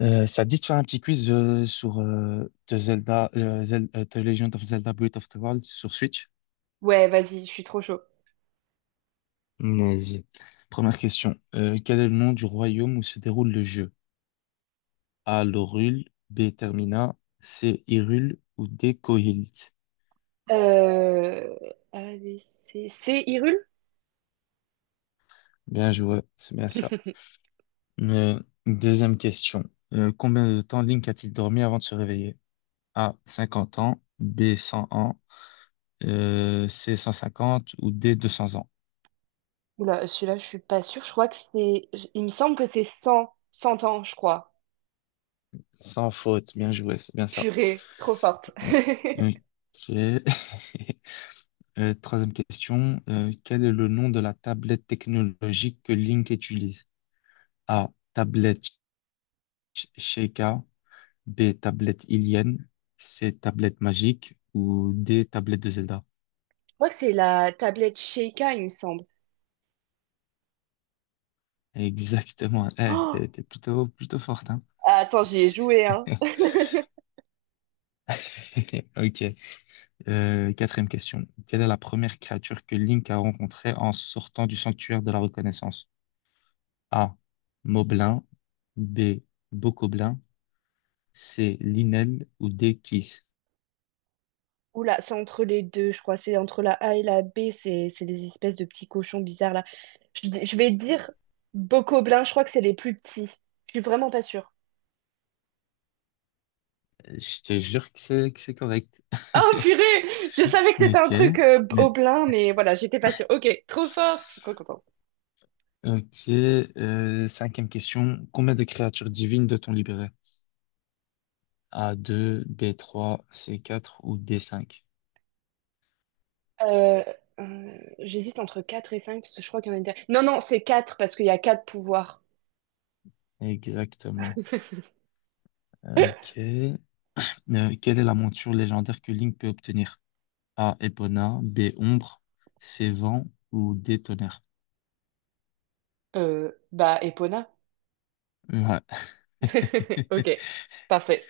Ça te dit de faire un petit quiz sur The Legend of Zelda Breath of the Wild sur Switch? Ouais, vas-y, je suis trop chaud. Vas-y. Première question. Quel est le nom du royaume où se déroule le jeu? A. Lorul, B. Termina, C. Hyrule ou D. Koholint? Euh... A, B, C, Hyrule? Bien joué, c'est bien ça. Euh, Deuxième question. Combien de temps Link a-t-il dormi avant de se réveiller? A. 50 ans, B. 100 ans, C. 150 ou D. 200 ans? Oula, celui-là, je suis pas sûre. Je crois que c'est. Il me semble que c'est cent ans, je crois. Sans faute, bien joué, c'est bien ça. Purée, trop forte. Ouais. Je Ok. Troisième question. Quel est le nom de la tablette technologique que Link utilise? A. Tablette Sheikah. B. Tablette Ilienne. C. Tablette magique. Ou D. Tablette de Zelda. crois que c'est la tablette Sheikah, il me semble. Exactement. Eh, Oh! T'es plutôt forte, hein? Attends, j'y ai joué, hein. Ok. Quatrième question. Quelle est la première créature que Link a rencontrée en sortant du sanctuaire de la reconnaissance? A. Moblin. B. Bokoblin. C'est Linel ou Dekis. Oula, c'est entre les deux, je crois. C'est entre la A et la B. C'est des espèces de petits cochons bizarres, là. Je vais dire Bokoblin, je crois que c'est les plus petits. Je suis vraiment pas sûre. Je te jure que c'est correct. Oh purée, je savais que c'était un Ok. truc au Mais- plein, mais voilà, j'étais pas sûre. Ok, trop fort, je suis trop contente. Ok. Euh, cinquième question. Combien de créatures divines doit-on libérer? A deux, b trois, c quatre ou d cinq. Euh, J'hésite entre quatre et 5, parce que je crois qu'il y en a une dernière. Non, non, c'est 4 parce qu'il y a quatre pouvoirs. Exactement. Ok. Quelle est la monture légendaire que Link peut obtenir? A. Epona, B. Ombre, C. Vent ou D. Tonnerre? Bah, Epona. Ouais. Ok, parfait.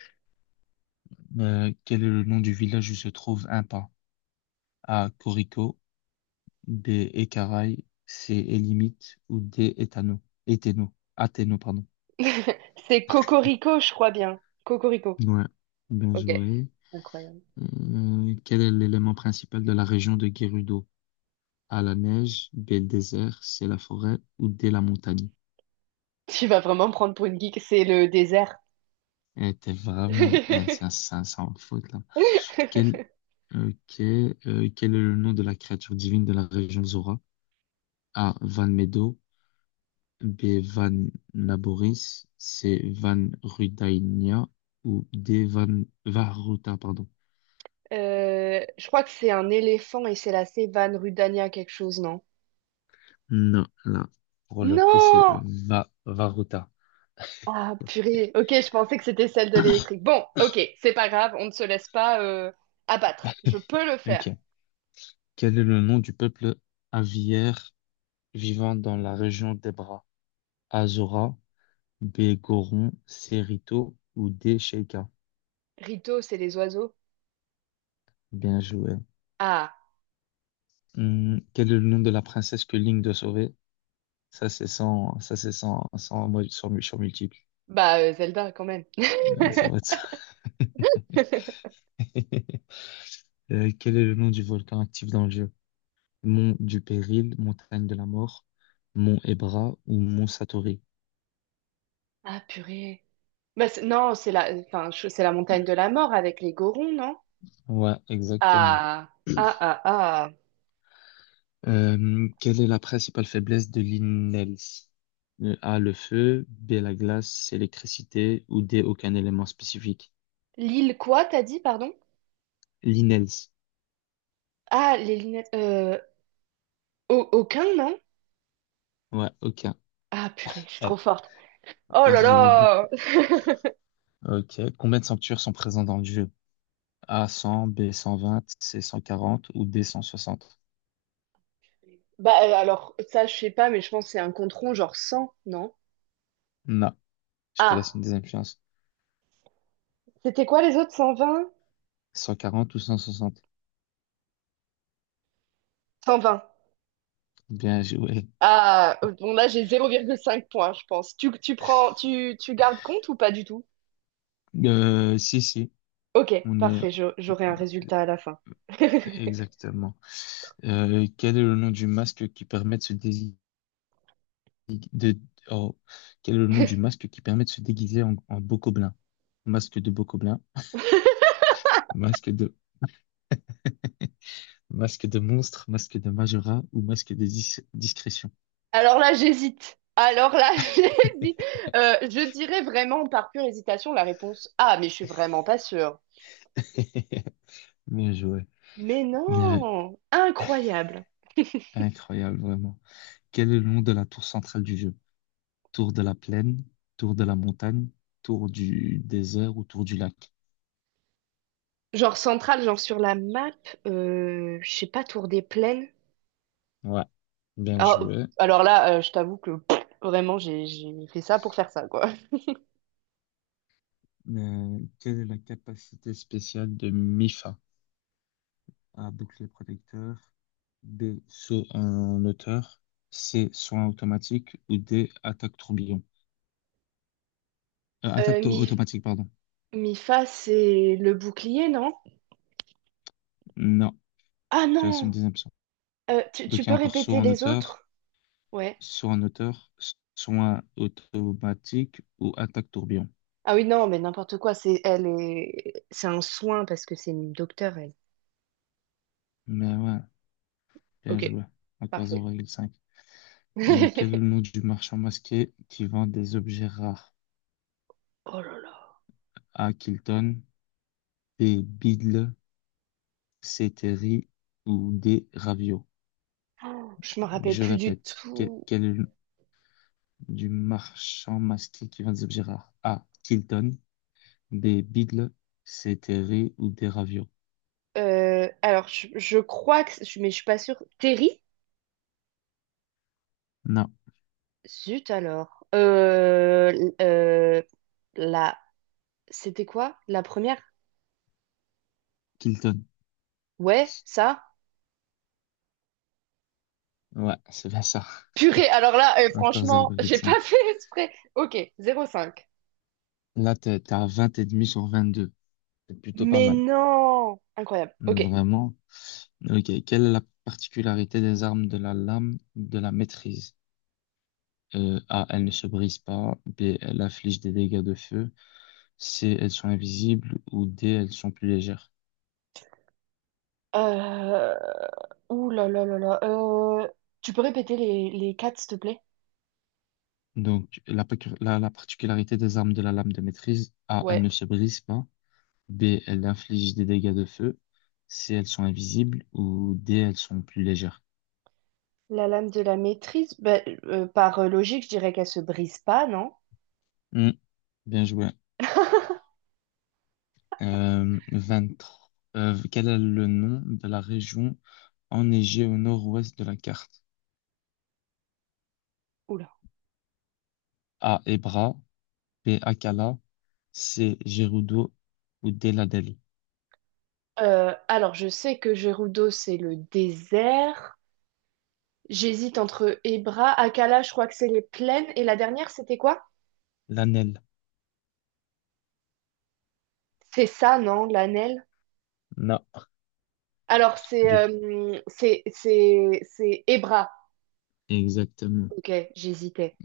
Quel est le nom du village où se trouve un pain? A. Corico, B. Écaraille. C. Élimite. Ou D. Éthano. Éthéno. Athéno, pardon. C'est Cocorico, je crois bien. Cocorico. Ouais, bien Ok, joué. incroyable. Quel est l'élément principal de la région de Gerudo? A. La neige. B. Le désert. C. La forêt. Ou D. La montagne. Tu vas vraiment me prendre pour une geek, c'est le désert. Eh, t'es vraiment... Eh, ça en faute, là. Quel... Ok. Euh, quel est le nom de la créature divine de la région Zora? A. Van Medo. B. Van Laboris, C. Van Rudainia ou D. Van Varuta, pardon. Je crois que c'est un éléphant et c'est la savane Rudania quelque chose, non? Non, là, pour le coup, c'est Non! Va Varuta. Ah, purée. Ok, je pensais que c'était celle de l'électrique. Bon, ok, c'est pas grave, on ne se laisse pas abattre. Je peux le faire. Ok. Quel est le nom du peuple aviaire vivant dans la région des bras? Azora, B. Goron, C. Rito ou D. Sheika. Rito, c'est les oiseaux. Bien joué. Ah, Quel est le nom de la princesse que Link doit sauver? Ça, c'est sans multiple. bah Zelda quand même. Ça va être ça. Quel est le nom du volcan actif dans le jeu? Mont du Péril, montagne de la mort, mont Ebra ou mont Satori? Ah, purée. Bah, non, enfin, c'est la montagne de la mort avec les Gorons, non? Ouais, exactement. Ah, ah, ah, ah. Quelle est la principale faiblesse de l'INELS? Le A, le feu, B, la glace, C, l'électricité ou D, aucun élément spécifique. L'île quoi, t'as dit, pardon? L'INELS. Ah, les lunettes. Aucun, non? Ouais, aucun. Ah, purée, je suis Eh, trop forte. Oh t'as là joué beaucoup. là! Ok. Combien de sanctuaires sont présents dans le jeu? A, 100, B, 120, C, 140 ou D, 160? Bah alors, ça, je sais pas, mais je pense que c'est un compte rond, genre 100 non? Non. Je te laisse une Ah, deuxième chance. c'était quoi les autres? 120. 140 ou 160. 120. Bien joué. Ah, bon là, j'ai 0,5 points, je pense. Tu prends, tu gardes compte ou pas du tout? Si, si, Ok, on est parfait, j'aurai un résultat à la fin. exactement. Quel est le nom du masque qui permet de se dési- de- oh, quel est le nom du masque qui permet de se déguiser en beau gobelin? Masque de beau gobelin, masque de, masque de monstre, masque de Majora ou masque de discrétion. Alors là, j'hésite. Alors là, j'hésite. Je dirais vraiment par pure hésitation la réponse. Ah, mais je suis vraiment pas sûre. Bien joué. Mais Mais, non! Incroyable. Incroyable, vraiment. Quel est le nom de la tour centrale du jeu? Tour de la plaine, tour de la montagne, tour du désert ou tour du lac. Genre centrale, genre sur la map, je sais pas, Tour des Plaines. Ouais, bien Alors, joué. alors là, je t'avoue que pff, vraiment, j'ai fait ça pour faire ça, quoi. Quelle est la capacité spéciale de MIFA? A. Bouclier protecteur. B. Saut en hauteur. C. Soin automatique. Ou D. Attaque tourbillon. Attaque Euh, mi, automatique, pardon. mi fa, c'est le bouclier, non? Non, Ah tu as une non! deuxième option. Euh, tu, Donc tu il y a peux encore répéter les autres? Ouais. saut en hauteur, soin automatique ou attaque tourbillon. Ah oui, non, mais n'importe quoi. C'est un soin parce que c'est une docteure, elle. Mais ouais, bien Ok, joué. Encore zéro parfait. virgule cinq. Quel est le nom du marchand masqué qui vend des objets rares? Oh là là. A. Kilton, B. Biddle, C. Terry ou D. Ravio. Oh, je me rappelle Je plus du répète, tout. quel est le nom du marchand masqué qui vend des objets rares? A. Kilton, B. Biddle, C. Terry ou D. Ravio. Alors, je crois que, mais je suis pas sûre. Terry? Non, Zut alors. Euh, la C'était quoi? La première? Kilton. Ouais, ça? Ouais, c'est bien ça. Purée, alors là, Encore franchement, j'ai pas 0,5. fait exprès. Ok, 0,5. Là, t'es à 20 et demi sur 22. C'est plutôt pas Mais mal. non! Incroyable. Ok. Vraiment. Ok. Quelle est la particularité des armes de la lame de la maîtrise? A. Elles ne se brisent pas. B. Elles infligent des dégâts de feu. C. Elles sont invisibles. Ou D. Elles sont plus légères. Euh... Ouh là là là là. Tu peux répéter les quatre, s'il te plaît? Donc, la particularité des armes de la lame de maîtrise, A. Elles Ouais. ne se brisent pas. B. Elles infligent des dégâts de feu. C. Elles sont invisibles. Ou D. Elles sont plus légères. La lame de la maîtrise, bah, par logique, je dirais qu'elle se brise pas, non? Hmm, bien joué. 23, quel est le nom de la région enneigée au nord-ouest de la carte? Oula. A. Hébra, B. Akala, C. Gerudo ou D. Lanel. Alors, je sais que Gerudo, c'est le désert. J'hésite entre Ebra, Akala, je crois que c'est les plaines. Et la dernière, c'était quoi? Lanel. C'est ça, non? L'Anel? Na. Alors, c'est du- euh, c'est c'est c'est Hébra. Exactement. Ok, j'hésitais.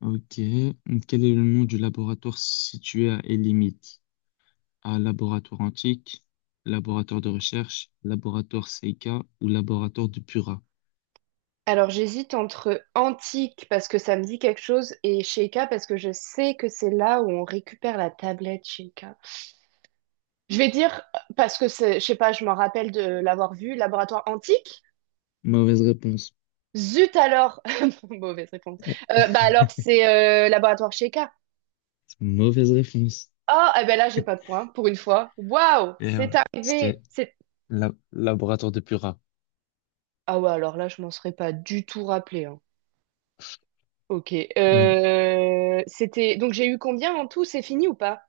Ok. Quel est le nom du laboratoire situé à Elimite? A. Laboratoire antique, laboratoire de recherche, laboratoire Seika ou laboratoire de Pura? Alors, j'hésite entre Antique parce que ça me dit quelque chose et Sheikah parce que je sais que c'est là où on récupère la tablette Sheikah. Je vais dire parce que c'est, je sais pas, je m'en rappelle de l'avoir vu, Laboratoire Antique. Mauvaise réponse. Zut alors, mauvaise réponse. Bah alors c'est Laboratoire Sheikah. Mauvaise réponse. Ah, eh ben là j'ai pas de point pour une fois. Waouh, Et c'est arrivé. c'était C'est laboratoire de Pura. ah ouais alors là je m'en serais pas du tout rappelé, hein. Ok. Euh, C'était donc j'ai eu combien en tout? C'est fini ou pas?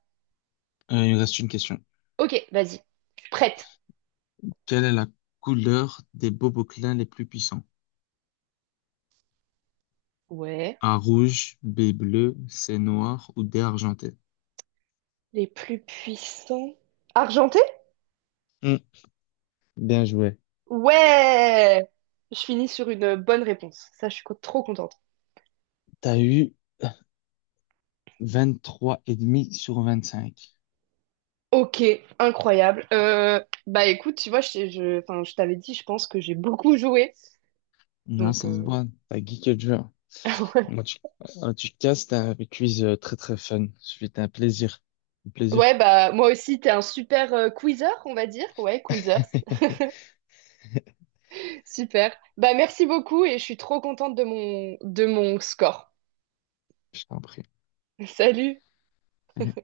il me reste une question. Ok, vas-y. Prête. Quelle est la couleur des boboclins les plus puissants? Ouais. A rouge, B bleu, C noir ou D argenté? Les plus puissants. Argenté? Hmm, bien joué. Ouais. Je finis sur une bonne réponse. Ça, je suis trop contente. T'as eu 23,5 sur 25. Ok, incroyable. Bah écoute, tu vois, enfin, je t'avais dit, je pense que j'ai beaucoup joué. Non, Donc ça se voit. T'as geeké le jeu. ouais. Moi, tu casses, c'était un quiz très très fun. C'était un plaisir. Un plaisir. Ouais, bah moi aussi, t'es un super quizzer, on va dire. Ouais, quizzer. Super. Bah merci beaucoup et je suis trop contente de mon score. Je t'en prie. Salut! Salut.